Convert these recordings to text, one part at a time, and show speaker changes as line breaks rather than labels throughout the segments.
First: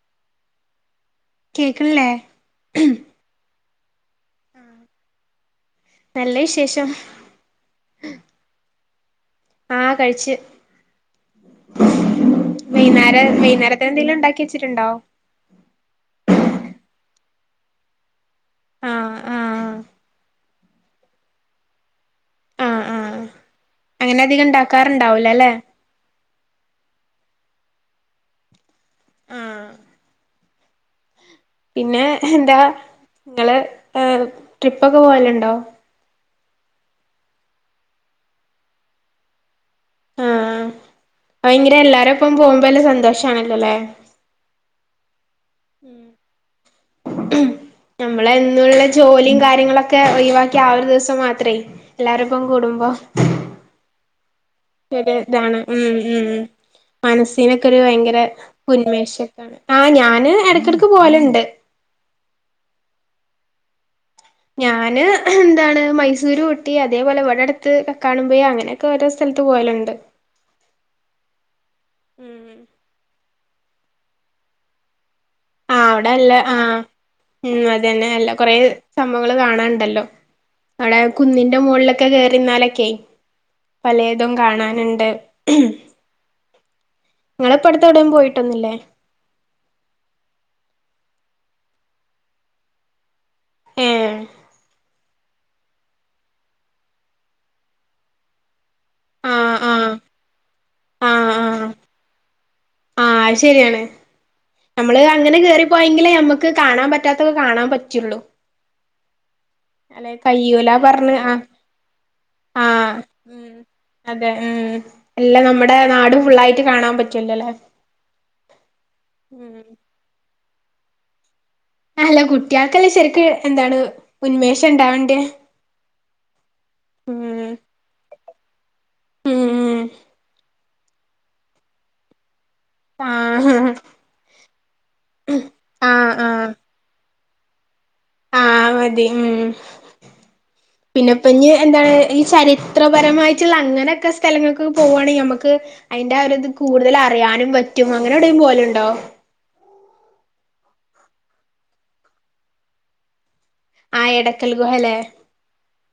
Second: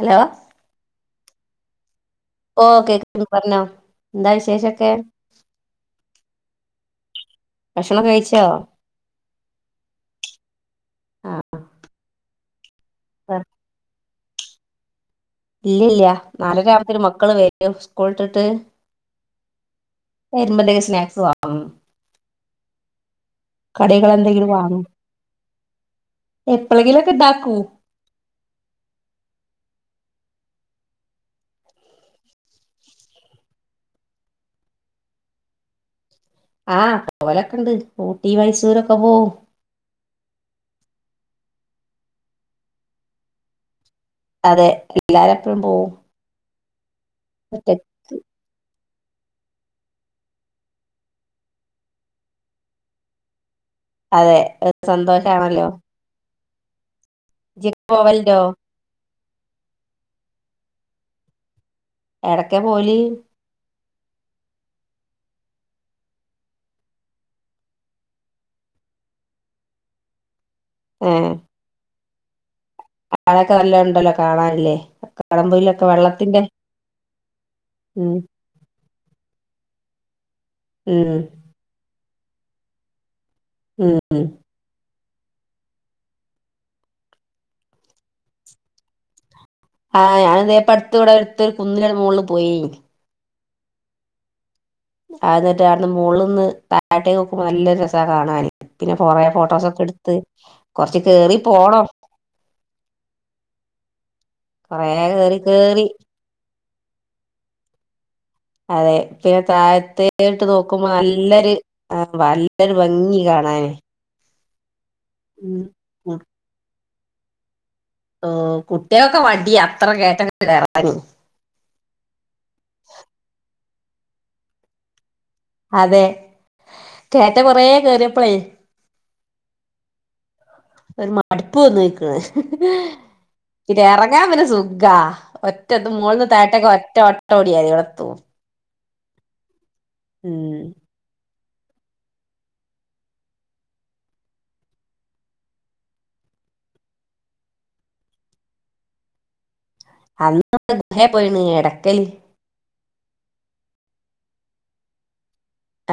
Hello
കേക്ക്ണില്ലേ.
ഓഹ് കേക്ക്ണ്ട് പറഞ്ഞോ. എന്താ വിശേഷൊക്കെ
നല്ല വിശേഷം
ഭക്ഷണം കഴിച്ചോ.
ആഹ് കഴിച്ച്
ആ
വൈന്നേരം വൈന്നേരക്കെന്തേലും ഇണ്ടാക്കി വെച്ച് ട്ട്ണ്ടാവും
ഇല്ലല്ലാ നാലെരാമത്തേന് മക്കള് വരും സ്കൂളിട്ടിട്ട്.
ആഹ് ആഹ്
ബത്തേന് സ്നാക്സ് വാങ്ങും
ആഹ് ആഹ് അങ്ങനെ അധികം
കടികളെന്തേലും വാങ്ങും.
ഉണ്ടാക്കാറുണ്ടാവൂല അല്ലെ
എപ്പളങ്കിലൊക്കെ ഇണ്ടാക്കും
ആഹ് പിന്നെ എന്താ ഇങ്ങള് ട്രിപ്പൊക്കെ പോവലുണ്ടോ.
ആഹ് പോവലൊക്കെണ്ട് ഊട്ടി മൈസൂരൊക്കെ പോവും.
ആഹ് ഭയങ്കര എല്ലാരെപ്പം പോമ്പ നല്ല സന്തോഷാണല്ലോല്ലെ
അതെ പിള്ളാരെപ്പഴും പോവും.
ഉം
ഒറ്റക്ക്
നമ്മള് എന്നുള്ള ജോലിയും കാര്യങ്ങളൊക്കെ ഒഴിവാക്കി ആ ഒരു ദിവസം മാത്രേ എല്ലാരും ഇപ്പം കൂടുമ്പോ
അതെ
ഒരു ഇതാണ്
സന്തോഷാണല്ലോ.
ഉം ഉം മനസ്സിനൊക്കൊരു
ഇജ്ജൊക്കെ
ഭയങ്കര
പോവലുണ്ടോ
ഉന്മേഷക്കെണ്ട് ആ ഞാന് ഇടയ്ക്കിടക്ക് പോവലുണ്ട്.
എടക്കെ പോവല്.
ഞാന് എന്താണ് മൈസൂര് ഊട്ടി അതേപോലെ ഇവിടെ അടുത്ത് കാണുമ്പോ അങ്ങനെ ക്കെ ഓരോ സ്ഥലത്ത് പോവലുണ്ട്.
ഏഹ്.
ഉം
ആടൊക്കെ നല്ല ഉണ്ടല്ലോ കാണാൻ ഇല്ലേ. കട പെയിൽ
അവിടെ നല്ല ആ ഉം അതന്നെ
ഉം
നല്ല കൊറെ സംഭവങ്ങൾ കാണാണ്ടല്ലോ. അടെ
ഉം
കുന്നിന്റെ മുകളിലൊക്കെ കേറിന്നാലൊക്കെ
ഉം
പലെതും കാണാനുണ്ട്. നിങ്ങളിപ്പോ അടുത്ത് എവിടിം പോയിട്ടൊന്നില്ലേ.
ആഹ് ഞാന് ഇതേപ്പം അടുത്ത് ഇവിടെടുത്ത് കുന്നിലെ മുകളിൽ പോയി.
ഏഹ്
ആഹ് എന്നട്ട് മോളിന്ന് താഴട്ടേക്ക് നോക്കുമ്പോം നല്ല രസാ കാണാന്. പിന്നെ കൊറ
ആഹ്
ഫോട്ടോസൊക്കെ
ആഹ്
എടുത്ത് കൊറച്ച്
ആഹ്
കേറി
ആഹ്
പോണം.
ആഹ് അയ്ശരിയാണ്
കൊറേ
നമ്മള് അങ്ങനെ
കേറി കേറി
കേറിപ്പോയെങ്കിലേ നമ്മക്ക് ക്ക് കാണാൻ പറ്റാത്തത് കാണാൻ പറ്റുള്ളു.
അതെ പിന്നെ താഴത്തേട്ട്
കയ്യൂല
നോക്കുമ്പോ
പറഞ്ഞ് ആഹ്
നല്ലൊരു ആ നല്ലൊരു
ആഹ്
ഭംഗി
ഉം
കാണാന്
അതെ ഉം എല്ല
ഉം
നമ്മുടെ നാടും ഫുള്ളായിട്ട് കാണാൻ പറ്റോല്ലല്ലേ.
ഉം കുട്ടിക്കെ മടിയാ അത്ര കേറ്റക്കെ കേറാൻ.
അല്ല കുട്ട്യൾക്കല്ലേ ശരിക്ക് എന്താണ് ഉൻമേഷം ഉണ്ടാവണ്ടേ.
അതെ കേറ്റം കൊറേ കേറിയപ്പളേ.
ഉം ഉം.
ഒരു മടുപ്പ് വന്ന് ഇൻക്ക്,
ആഹ്
ഇത് ഇറങ്ങാൻ പിന്നെ സുഖാ. ഒറ്റതും
ആഹ്
മോൾന്ന്
ആഹ്
താഴട്ടൊക്ക് ഒറ്റ ഓട്ടം ഓടിയാതി ഇവിടെത്തും.
ആ മതി ഉം.
ഉം.
പിന്നെപ്പം ഇഞ്ഞ് എന്താണ് ഈ ചരിത്രപരമായിട്ടുള്ള അങ്ങനൊക്കെ സ്ഥലങ്ങൾക്ക് പോവാണെങ്കിൽ നമുക്ക് അതിന്റെ ആ ഒരിത് കൂടുതൽ അറിയാനും പറ്റും അങ്ങനെ എവിടെലും പോവല് ഉണ്ടോ?
അന്ന് ' [inaudible] ' പോയിന് എടക്കല്
ആഹ് എടക്കൽ ഗുഹല്ലേ.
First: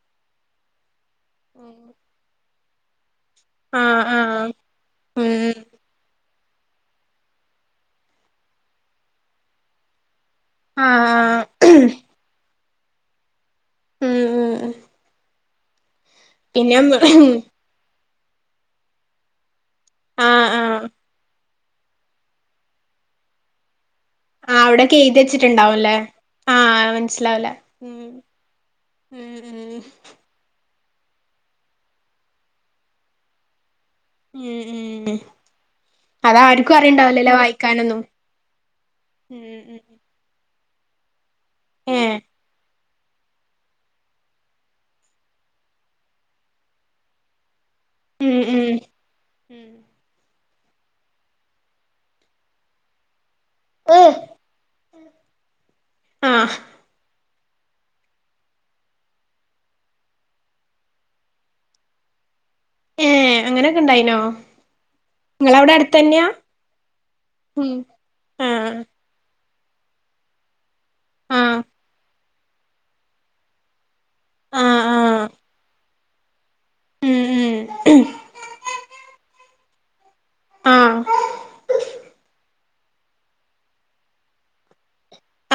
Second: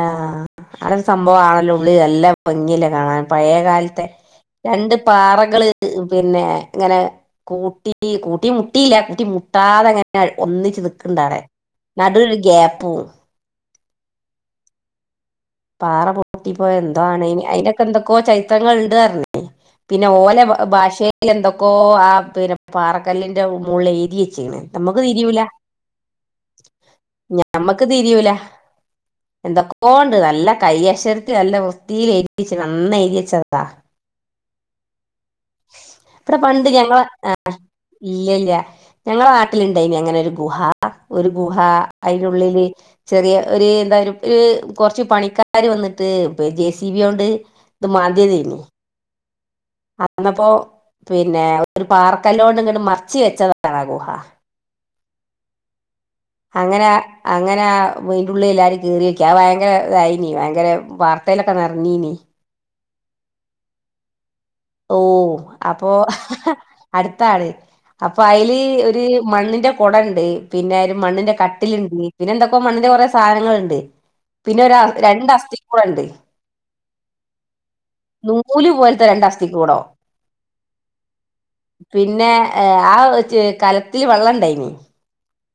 ആഹ് ആഹ് അവിടെ ഒരു സംഭവം ആണല്ലോ ഉള്ളിൽ നല്ല ഭംഗിയല്ലേ കാണാൻ. പഴയ
ആഹ്
കാലത്തെ
ആഹ്
രണ്ട് പാറകള്
ഉം
പിന്നെ അങ്ങനെ കൂട്ടി കൂട്ടി മുട്ടിയില്ല കൂട്ടി മുട്ടാതെ അങ്ങനെ ഒന്നിച്ച്
ആഹ്
നിക്കണ്ട് അവിടെ.
ആഹ്
നടൂല് ഒര് ഗ്യപ്പൂ.
ഉം ഉം ഉം
പാറ പൊട്ടിപ്പോയ എന്തോ ആണ് അയിനൊക്കെ എന്തൊക്കോ ചരിത്രങ്ങൾ ഇണ്ട് പറഞ്ഞ്. പിന്നെ ഓല
ആഹ്
ഭാഷേൽ എന്തൊക്കോ ആ പിന്നെ പാറക്കല്ലിന്റെ മോള് എഴുതി
ആ
വെച്ച്ക്ക്ണ്
അവിടെക്കെ
നമ്മക്ക്
എഴുതി
തിരിയൂല
വച്ചിട്ടുണ്ടാവും ല്ലേ ആഹ് മനസ്സിലാവൂല. ഉം ഉം
എന്തക്കോണ്ട് നല്ല കയ്യക്ഷരത്തിൽ നല്ല വൃത്തിൽ എഴുതി വെച്ചീണ് അന്ന് എഴതി വച്ചതാ
ഉം ഉം
ഇവിടെ
അത്
പണ്ട്
ആർക്കും
ഞങ്ങളെ
അറിയണ്ടാവുലല്ലേ വായിക്കാനൊന്നും.
ഇല്ല ഇല്ല ഞങ്ങളെ
ഉം ഉം
നാട്ടിലുണ്ടായിനി അങ്ങനെ ഒരു ഗുഹ ഒരു ഗുഹ
ഏഹ്
അതിനുള്ളില് ചെറിയ ഒരു എന്താ ഒരു കുറച്ച് പണിക്കാര് വന്നിട്ട് ജെ സി ബി യോണ്ട്
ഉം
മാന്തിയതേനി.
ഉം
അന്നപ്പോ പിന്നെ ഒ പാർക്കല്ലോണ്ട ഇങ്ങട്ട് മറച്ച് വെച്ചതാ ആ ഗുഹാ
[inaudible] ആഹ്
അങ്ങനെ അങ്ങനെ വീണ്ടുള്ളി എല്ലാരും കീറിഓക്കി ഭയങ്കര ഇതായിനീ ഭയങ്കര വാർത്തയിലൊക്കെ നർഞ്ഞീനീ
ഏ അങ്ങനക്കെ ഇണ്ടായിനോ
ഓ
നിങ്ങളവിടെ
അപ്പൊ
അടുത്തന്നെയാ
അട്ത്താണ്
ഉം
അപ്പൊ അയ്ല്
ആഹ്
ഒര് മണ്ണിന്റെ കൊട ഇണ്ട് പിന്നെ അയ്ല് മണ്ണിന്റെ
ആഹ്
കട്ടില്ണ്ട് പിന്നെ എന്തൊക്കോ മണ്ണിന്റെ കുറെ സാനങ്ങള്ണ്ട് പിന്നെ ഒരാ
ആഹ് ആഹ്
രണ്ട് അസ്ഥി കൂട ഇണ്ട്
ഉം ഉം
നൂല് പോലത്തെ രണ്ട് അസ്ഥി കൂടം
ആഹ്
പിന്നെ ഏ ആ ഓ കലത്തില് വള്ളം ഇണ്ടായിനു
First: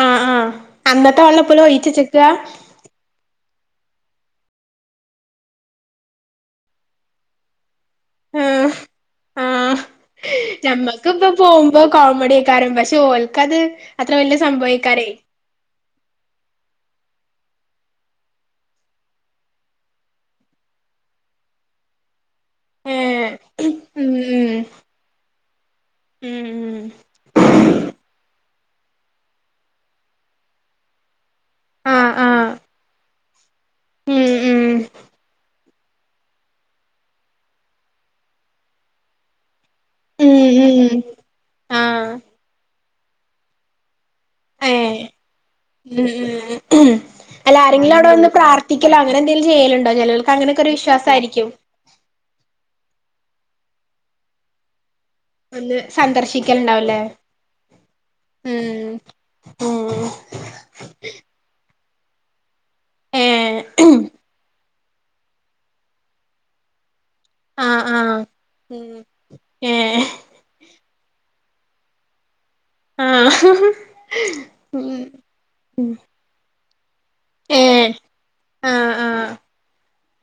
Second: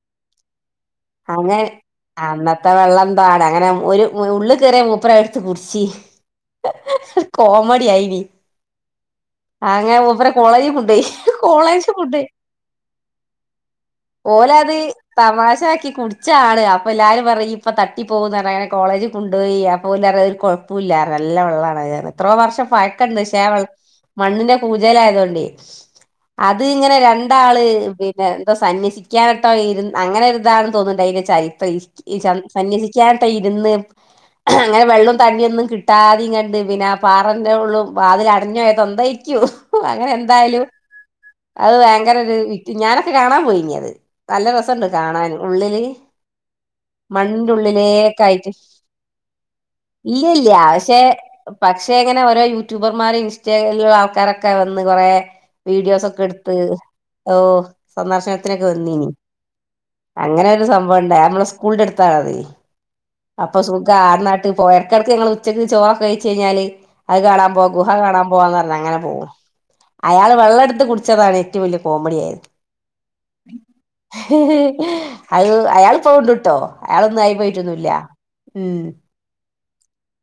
ആഹ് ആഹ് അന്നത്തെ
അങ്ങ്
വെള്ളപ്പൊലം ഒഴിച്ചച്ചക്കാ
അന്നത്തെ വെള്ളം പാട അങ്ങനെ ഒര് ഉള്ളീ കെറിയ മൂപ്പര് അഹ് ഇട്ത്ത് കുടിച്ചി കോമഡി ആയിനീ അങ്ങനെ മൂപ്പരെ കോളേജിൽ കൊണ്ടോയി
ഞമ്മക്കിപ്പൊ പോവ്മ്പോ
കോളേജിൽ കൊണ്ടോയി
കോമഡിയ്ക്കാരം പക്ഷെഓൽക്കത് അത്ര വല്യയ സംഭവിക്കാരെ
തമാശക്കി കുടിച്ചാള് അപ്പൊ എല്ലാരും പറയും ഇയ് ഇപ്പ തട്ടി പോവുന്നറ്ഞ്ഞ് അങ്ങനെ കോളേജിൽ കൊണ്ടോയി അപ്പൊ ഓല് അർഞ്ഞ് അഹ് ഒരു കൊഴ് പ്പുല്ലാ നല്ല വെള്ളാണ അഹ് എത്രോ വർഷം പയക്കണ്ട്
ഏഹ്
പക്ഷേ
ഉം ഉം
മണ്ണിന്റെ കൂജെലയതൊണ്ടയ്
ഉം
അത്
ഉം
ഇങ്ങനെ രണ്ടാള് പിന്നെ എന്തോ സന്യസിക്കാനട്ടോ ഇര്ന്ന് അങ്ങനെരിതാണ് തൊന്ന്ണ്ടയ്ന്റെ
ആഹ്
ചരിത്രം
ആഹ്
സന്യസിക്കാട്ടേ ഇര്ന്ന്
ഉം ഉം
അങ്ങനെ വെള്ളും തണ്ണീ ഒന്നും കിട്ടാതി ഇങ്ങട്ട് പിന്നെ ആ പാറന്റെ ഉള്ളും വാതില് അടഞ്ഞു പോയത് എന്തയ് ക്യു അങ്ങനെ
ഉം
എന്തായാലും
ഉം
അഹ്
ആഹ്
ഭയങ്കര ഒരു വിറ്റ് ഞാനൊക്കെ കാണാൻ പോയിനീ അത് നല്ല രസണ്ട്
ഏഹ്
കാണാന് ഉള്ളില്
ഉം ഉം ഉം
മണ്ണിന്റെ
അല്ല ആരെങ്കിലും അവടെ
ഉള്ളിലേക്കെ
വന്ന്
ആയിട്ട്
പ്രാർത്ഥിക്കലോ അങ്ങനെ എന്തെലും ചെയ്യല്ണ്ടോ
ഇല്ല
ചെലൊൽക്ക്
ഇല്ല
അങ്ങനൊക്കെ ഒരു വി
പക്ഷെ
ശ്വാസായിരിക്കും
പക്ഷെ ഇങ്ങനെ ഓരോ യൂട്യൂബർമാരും ഇൻസ്റ്റാഗ്രാല്ള്ള ആൾക്കാരൊക്കെ വന്ന് കൊറെ
വന്ന്
വീഡിയോസ് ഒക്കെ ഇട്ത്ത്
സന്ദർശിക്കലുണ്ടാവുല്ലേ
സന്ദർശനത്തിനൊക്കെ
ഉം
വന്നീനി
ഉം
അങ്ങനെ ഒരു സംഭവ ഇണ്ടായി നമ്മളെ സ്കൂളിന്റെ അട്ത്താണത്
ഏഹ്
അപ്പൊ സുഖാ ആട്ന്നാട്ട് പോയ്‌ ഇടക്കടക്ക് ഞങ്ങള് ഉച്ചക്ക് ചോറക്കേ കയ്ച്ചേയ്ഞ്ഞാല് അഹ് കാണാൻ പോകും
ആഹ്
ഗുഹ
ആഹ്
കാണാൻ പോവാന്നർഞ്ഞ്
ഉം
അങ്ങനെ പോവും
ഏഹ്
അയാള് വെള്ളട്ത്ത് കുടിച്ചതാണ് ഏറ്റം വല്യേ കോമഡിയായത്
ആഹ് ഉം
അഹ്
ഉം
അയാള് ഇപ്പളും ഇണ്ട്ട്ടോ അയാളൊന്നും ആയി
ഏഹ്
പോയിട്ടൊന്നുല്ല ഉം
ആഹ് ആഹ്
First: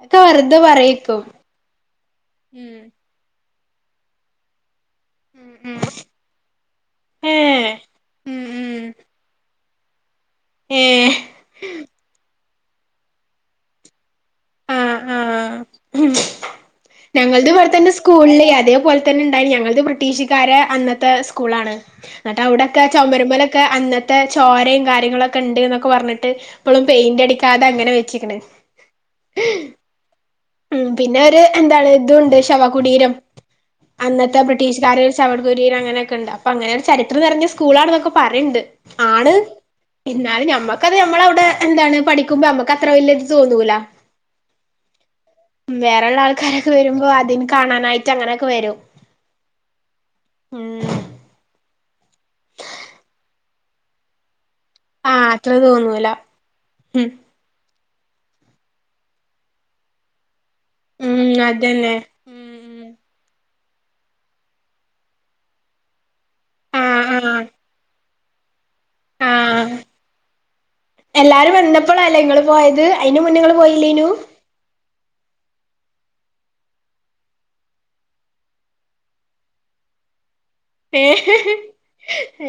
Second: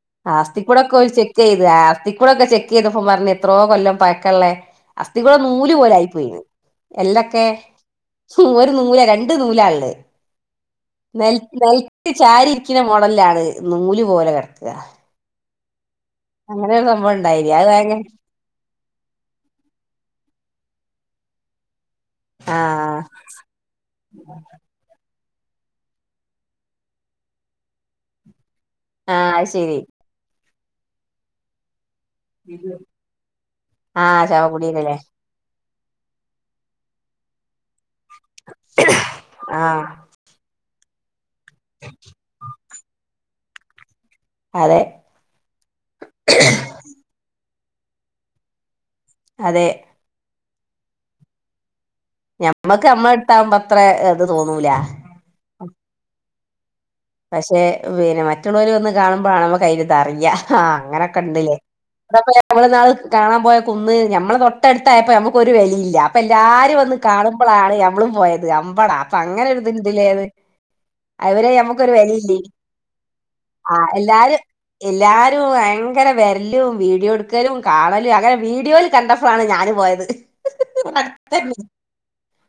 ഒക്കെ വെറുതെ
ആസ്ഥിക്കൂടൊക്കെ ഒര്
പറയേക്കും
ചെക്കയ്ത് ആസ്ഥിക്കൂടൊക്കെ
ഉം
ചെക്കയ്തപ്പൊ പറഞ്ഞ് എത്രോ കൊല്ലം പയ്ക്കള്ളേ അസ്ഥിക്കൂടം
ഉം
നൂല്
ഉം
പോലെ ആയി പോയിന്ന് എല്ലൊക്കെ
ഏഹ് ഉം
ഒര് നൂല രണ്ട് നൂല ഇള്ള്
ഏ
നെൽ നെൽത്ത് ചാരിരിക്ക്ണ മോഡലിലാണ് നൂല് പോലെ കെട്
ആ ആ
അങ്ങനെ ഒരു സംഭവം
ഞങ്ങളത്
ഉണ്ടായിനി അത്
ഇവട്ത്തന്നെ
ഭയങ്കര
സ്കൂളില് അതേപോലെ തന്നെ ഇണ്ടായിനീ ഞങ്ങളത് ബ്രിട്ടീഷ്ക്കാരെ അന്നത്തെ സ്കൂളാണ് ഇന്നട്ട് അവടൊക്കെ
ആഹ്
ചോമര്മലൊക്കെ അന്നത്തെ ചോരിം കാര്യങ്ങളൊ ക്കെ ഇണ്ട്ന്നൊക്കെ പർഞ്ഞിട്ട് ഇപ്പളും പെയിന്റ അടിക്കാതെ അങ്ങനെ വെച്ചിക്ക്ണ്
ആ അഹ് ശെരി
ഉം പിന്നെ ഒര് എന്താണ് ഇതും ഉണ്ട് ശവകുടീരം
ആഹ്
അന്നത്തെ
ശവകുടീരല്ലേ
ബ്രിട്ടീഷ്കാരെ ശവ കുടിരം അങ്ങനെക്കെ ഇണ്ട് അപ്പൊ അങ്ങനെ ചരിത്രം നെർഞ്ഞ സ്കൂളാണ്ന്നൊക്കെ പറിയ്ണ്ട് ആണ്
ആഹ്
ന്നാലും ഞമ്മക്കത് നമ്മള അവടെ എന്താണ് പഠിക്ക്മ്പോ നമ്മക്ക അത്ര വല്യയ ഇത് തോന്നൂല
അതെ
വേറെള്ള ആൾക്കാരൊക്കെ വര്മ്പോ അതിൻ കാണാനായിട്ട് അങ്ങനൊക്കെ വരും
അതെ
ഉം
ഞമ്മക്ക് ഞമ്മള എടുത്താകുമ്പോ അത്ര അത് തോന്നൂല.
ആഹ് അത്ര തോന്നൂല ഉം
പക്ഷെ പിന്നെ മറ്റുള്ളവര് വന്ന് കാണുമ്പോആണ് നമ്മക്കയിന്റെ ഇതറിയ. ആഹ് അങ്ങനെയൊക്കെ
ഉം
ഉണ്ടല്ലേ.
അതന്നെ
നമ്മള്ന്നാള് കാണാൻ പോയ കുന്ന് ഞമ്മള തൊട്ടടുത്തായപ്പൊ നമ്മുക്കൊരു വെലയില്ല അപ്പൊ എല്ലാരും
ആഹ് ആഹ്
കാണുമ്പൊളാണ് ഞമ്മളും പോയത് അമ്പടാ അപ്പൊ അങ്ങനെ ഒരു ത്
ആഹ്
ണ്ടല്ലേന്ന് അതുവരെഞ
ഇപ്പൊളല്ലേ ഇങ്ങള് പോയത് അയി ന് മുന്നേ ഇങ്ങള് പോയില്ലേനൂ.
എല്ലാരും എല്ലാരും ഭയങ്കര വരലും വീടിയോ എടുക്കലും കാണലും അങ്ങനെ വീഡിയോല്. കണ്ടപ്പോഴാണ് ഞാനും പോയത്.
ഏഹ്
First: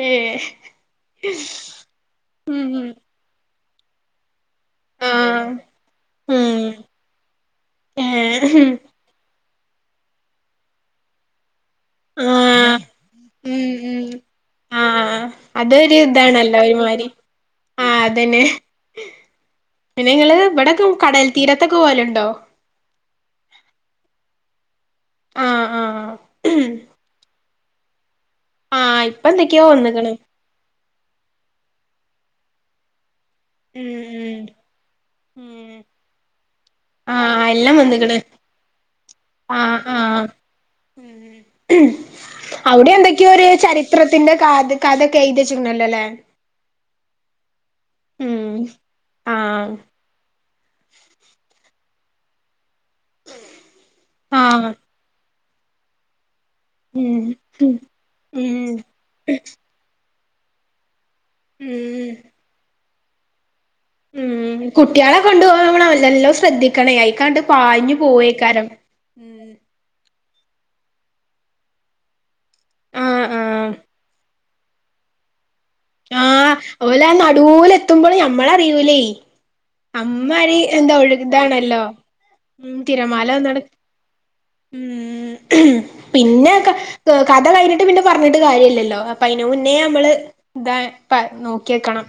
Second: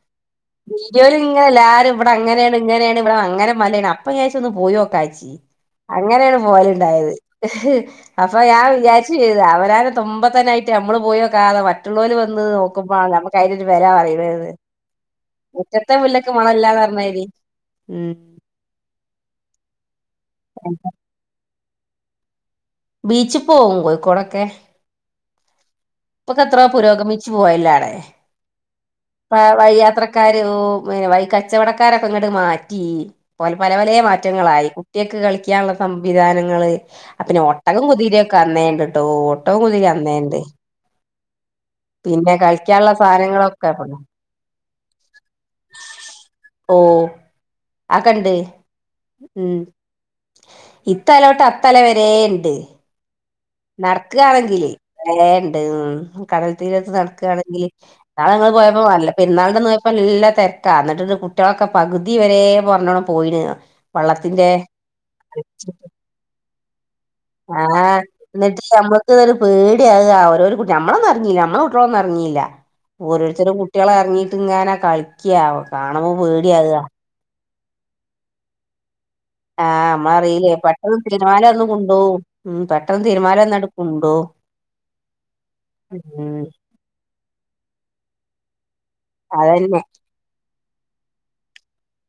ഏഹ്
വീഡിയോല് ഇങ്ങനെ എല്ലാരും ഇവിടെ അങ്ങനേണ്
ഉം ഉം
ഇങ്ങനേണ് ഇവിടെ അങ്ങനെ മലേണ്- അപ്പഞാവെച്ച് ഒന്ന് പോയോകാച്ചി
ആഹ്
അങ്ങനെയാണ്
ഉം
പോകലുണ്ടായത്. അപ്പൊ ഞാൻ
ഏഹ്
വിചാരിച്ച് അവനാന്റെ തുമ്പത്തന്നെ ആയിട്ട് നമ്മള് പോയോക്കാതെ മറ്റുള്ളവര് വന്ന്
ആഹ്
നോക്കുമ്പോ നമു അയിന്റൊരു
ഉം
വെല
ഉം
കളയിണത്
ആഹ് അതൊരു ഇതാണല്ലോ ഒരുമാരി
പറഞ്ഞമാതിരി
ആഹ്
ഉം
അതന്നെ. പിന്നെ ഇങ്ങള് ഇവിടെക്കെ കടൽ തീരത്തൊക്കെ പോകലുണ്ടൊ
ബീച്ചി പോകും കോഴിക്കോടൊക്കെ.
ആഹ് ആഹ്. ആഹ്
ഇപ്പൊക്കെ എത്ര പുരോഗമിച്ചു പോയല്ലാടേ.
ആഹ് ഇപ്പ എന്തൊക്കെയോ വന്ന് ക്ക്ണ്.
വഴി കച്ചവടക്കാരൊക്കെ അങ്ങോട്ട് മാറ്റി പലെ പലേ മാ റ്റങ്ങളായി കുട്ടികക്ക് കളിക്കാനുള്ള സംവിധാനങ്ങള്. അപ്പിന്നെ
ആഹ് എല്ലാം
ഒട്ടകം
വന്ന്ക്ക്ണ്
കുതിരേക്ക അന്നേണ്ട് ട്ടോ ഒട്ടകോം കുതിരേം അന്നേണ്ട്.
ഉം
പിന്നെ
അവിടെ
കളിക്കാനുള്ള
എന്തൊക്ക്യോര്
സാധനങ്ങളൊക്കെ
ചരിത്ര ത്തിന്റെ കാറ്റ് കഥെക്കെഴുതി വെച്ചി ട്ടുണ്ടല്ലേ.
ഓഹ് ആക്കണ്ട്
ഉം
ഉം
ആഹ്
ഇത്തലോട്ട് അത്തല വരേണ്ട്. നടക്ക് ആണെങ്കില്
ആഹ്
കൊറേണ്ട്. കടൽ തീരത്ത്
ഉം
നടക്കാണെങ്കില്
ഉം
ഇന്നാള് ഞങ്ങള്
ഉം
പോയപ്പൊ പെര്ന്നാളിന്റന്ന് പോയ പ്പം നല്ല തെരക്കാ ന്നിട്ട്ത് കുട്ടികളൊക്കെ
ഉം
പകുതിവരേ പറഞ്ഞോണം പോയീന്.
ഉം കുട്ടികളെ കൊണ്ടു പോകുമ്പ നമ്മള് നല്ലല്ലോം ശ്രദ്ധിക്കണേ അയികണ്ട് പാഞ്ഞു പോയേക്കാരം.
ഇക്ക് പേടിയാക ഓരോര് കുട്ടി മ്മളൊന്നും എറങ്ങീല മ്മള കുട്ടികളൊന്നും എറങ്ങീല
ആഹ്
ഓരോരുത്തര
ആഹ്
കുട്ടികളെറങ്ങീട്ട് ഇങ്ങനെ കളിക്ക്യാ കാണ
ആഹ് ഓല നടൂലെത്തുമ്പോള് ഞമ്മളറിയൂലേ
ആഹ് നമ്മളറിയില്ലേ
അമ്മാരി എന്താ
പെട്ടെന്ന് തിരമാല വന്ന്
ഒഴുകുതാണല്ലോ
കൊണ്ടോവും
ഉം
പെട്ടെന്ന് തിരമാല
തിരമാലവന്നട
വന്നാണ്ട് കൊണ്ടോവും
ഉം
ഉം
പിന്നെ ക ഥ കഥ കഴിഞ്ഞിട്ട് പിന്നെ പറഞ്ഞിട്ട് കാര്യല്ലല്ലോ അപ്പൊ അയിന് മുന്നേ
അതന്നെ
അമ്മള്. ഇതാപ്പ നോക്കിയേക്കണം.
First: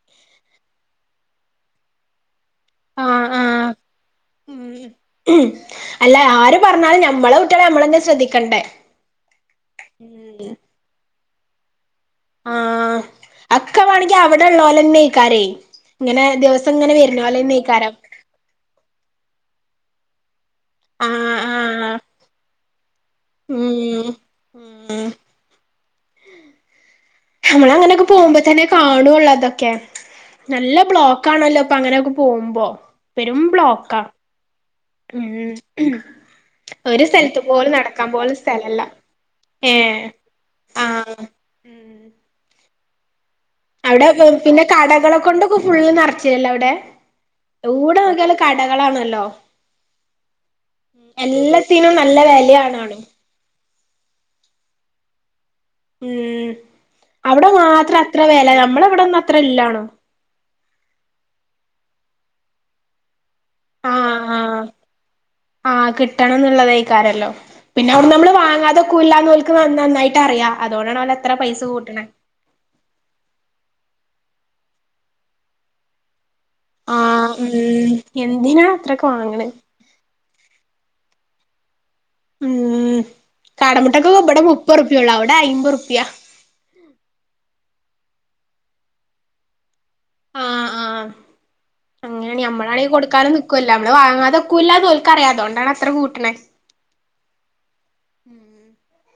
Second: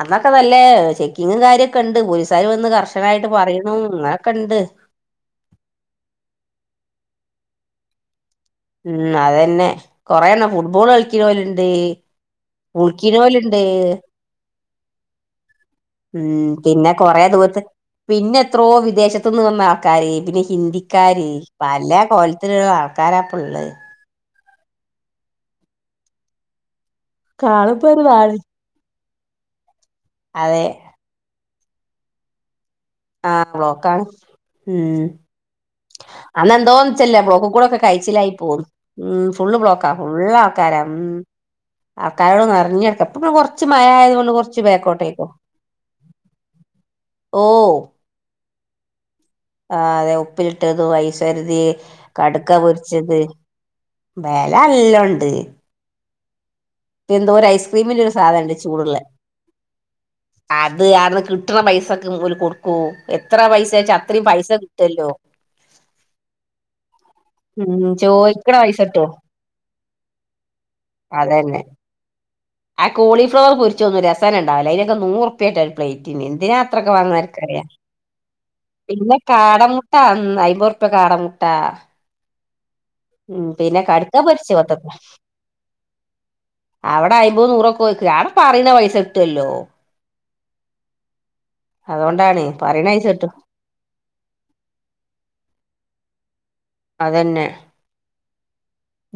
അന്നൊക്കെ നല്ലെ ചെക്കിങ്ങും കാര്യൊക്കെ ഉണ്ട് പോലീസുകാർ വന്ന്
ആഹ്
കർശനായിട്ട്
ആഹ്
പറയണു അങ്ങനൊക്കെണ്ട്.
അല്ല ആര് പറഞ്ഞാലും ഞമ്മളെ കുട്ടികളെ അമ്മളന്നെ ശ്രദ്ധിക്കണ്ടേ.
ഉം അതന്നെ കൊറേയെണ്ണം
ഉം
ഫുട്ബോൾ കളിക്കണോലുണ്ട്.
ആഹ്
കുളിക്കണോലുണ്ട്
അക്കെ വേണോങ്കി അവിടെള്ളോലന്നേക്കാരേ. ഇങ്ങനെ
ഉം
ദിവസം
പിന്നെ
ഇങ്ങനെ
കൊറേ ദൂരത്ത്
വരുന്നോലന്നേക്കാരം.
പിന്നെ എത്രോ വിദേശത്ത്ന്ന് വന്ന ആൾക്കാര് പിന്നെ ഹിന്ദിക്കാര്
ആഹ്
പല
ആഹ്
കോലത്തിലുള്ള ആൾക്കാരാപ്പുള്ളത്.
ഉം ഉം
കാണുമ്പോ ഒരു
നമ്മളങ്ങനൊക്കെ പോവുമ്പ
നാണി
തന്നെ. കാണൊള്ളു അതൊക്കെ
അതെ
നല്ല ബ്ലോക്കാണല്ലോപ്പങ്ങനെയൊക്കെ പോകുമ്പൊ. പെരും
ആ
ബ്ലോക്കാ
ബ്ലോക്കാണ്
ഉം.
അന്നെന്തോ
ഒരു
ന്നിച്ചല്ല
സ്ഥലത്ത്
ബ്ലോക്ക്
പോലും
കൂടെക്കെ
നടക്കാൻ
കയ്ച്ചിലായി
പോലും
പോന്നു
സ്ഥലല്ല
ഉം ഫുള്ള്
ഏ
ബ്ലോക്കാ ഫുള്ളാക്കാര ഉം.
ആഹ്
ആൾക്കാരൊ നെർഞ്ഞെട്ക്കം.
അവ്ടെ ഗെൾഫിന്റെ കടകളെ കൊണ്ടൊക്കെ ഫുള്ള് നർച്ചിനല്ലോ അവ്ടെ.
ഓ
എവ്ടെ നോകിയാലും കടകളാണല്ലോ.
ആഹ് അതെ ഉപ്പിലിട്ടതു ഐസൊര്തി
എല്ലാത്തിനും നല്ല
കടുക്ക
വിലയാണാണു
പൊരിച്ചത്. വെലല്ലോണ്ട്.
ഉം അവിടെ മാത്രം
ഐസ്ക്രീമിന്റെ ഒരു
അത്ര വെല
സാധനണ്ട് ചൂടുള്ള
നമ്മളവിടെന്നും അത്ര ഇല്ലാണും.
അത് ആട്ന്ന് കിട്ട്ണ പൈസക്ക് ഓല് കൊട്ക്കൂ എത്ര പൈസ വച്ചാ
ആഹ്
അത്രയും പൈസ
ആഹ്
കിട്ടല്ലോ.
ആഹ് കിട്ടണംന്നുള്ള ദെയ്കാരല്ലോ.
ഉം
പിന്നെ അവിട്ന്ന് നമ്മള്
ചോദിക്കണ പൈസ കിട്ടും
വാങ്ങാതെക്കൂല്ലാന്ന് ഓൽക് ന നന്നായിട്ട് അറിയാം അതോണ്ടാണ് ഓല് അത്ര പൈസ
അതന്നെ
കൂട്ട്ണ.
ആ കോളിഫ്ലവർ പൊരിച്ചതൊന്നും രസന്നെണ്ടാവുല അയ്നൊക്കെ നൂറുപ്പായിട്ട് ഒരു പ്ലേറ്റിന് എന്തിനാ. ത്രക്ക് വാങ്ങോ
ആഹ്
ആര്ക്കറ്യ
ഉം എന്തിനാ അത്രൊക്കെ
പിന്നെ
വാങ്ങണ്
കാടമു ട്ട ന്ന് അയ്മ്പുർപ്യ കാട മുട്ട.
ഉം
കടുക്ക
കാടമുട്ടക്കൊക്കെ ഇബടെ
പൊരിച്ച് പത്തറുപ്യ
മുപ്പർപ്പൊള്ളു അവിടെ അയ്മ്പുർപ്യ.
അവിടെ അയമ്പത് നൂറൊക്കെ ഓൽക്ക് ആടെ പറിണ പൈസട്ടുവല്ലോ.
ആഹ് ആഹ്
അതോണ്ടാണ് പറിണയ്‌സട്ടു.
ക്കൊല്ലൊ നമ്മള് വാങ്ങാതെക്കൂല്ലാന്ന് ഓൽക്ക് അറിയ അതോണ്ടാണ് അത്ര കൂട്ടണെ.
അതെന്നെ.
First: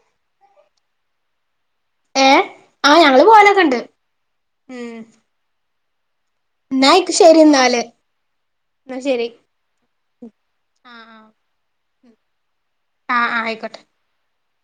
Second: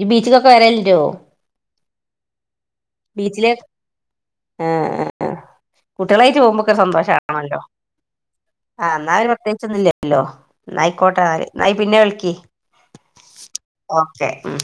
ഈ ബീച്ചിക്കൊക്കെ വരൽന്റോ.
ഏഹ് ആഹ് ഞങ്ങള്
ബീച്ചിലേ
പോവലൊക്കെണ്ട്
ഏ
ഉം
ഏ കുട്ട്യളായിട്ട് പോകുമ്പൊക്കെ
എന്നാ അയ്ക്ക് ശരി
സന്തോഷാണല്ലോ.
എന്നാല്
ആഹ് എന്നാ പ്രത്യേകിച്ചൊന്നും ഇല്ലല്ലോ
ആഹ്
ന്നായിക്കോട്ടെന്നാല് എന്നാ ഇയ് പിന്നെ വിളിക്ക്.
ആഹ് ആഹ് ആയിക്കോട്ടെ.
ഓക്കെ ഉം.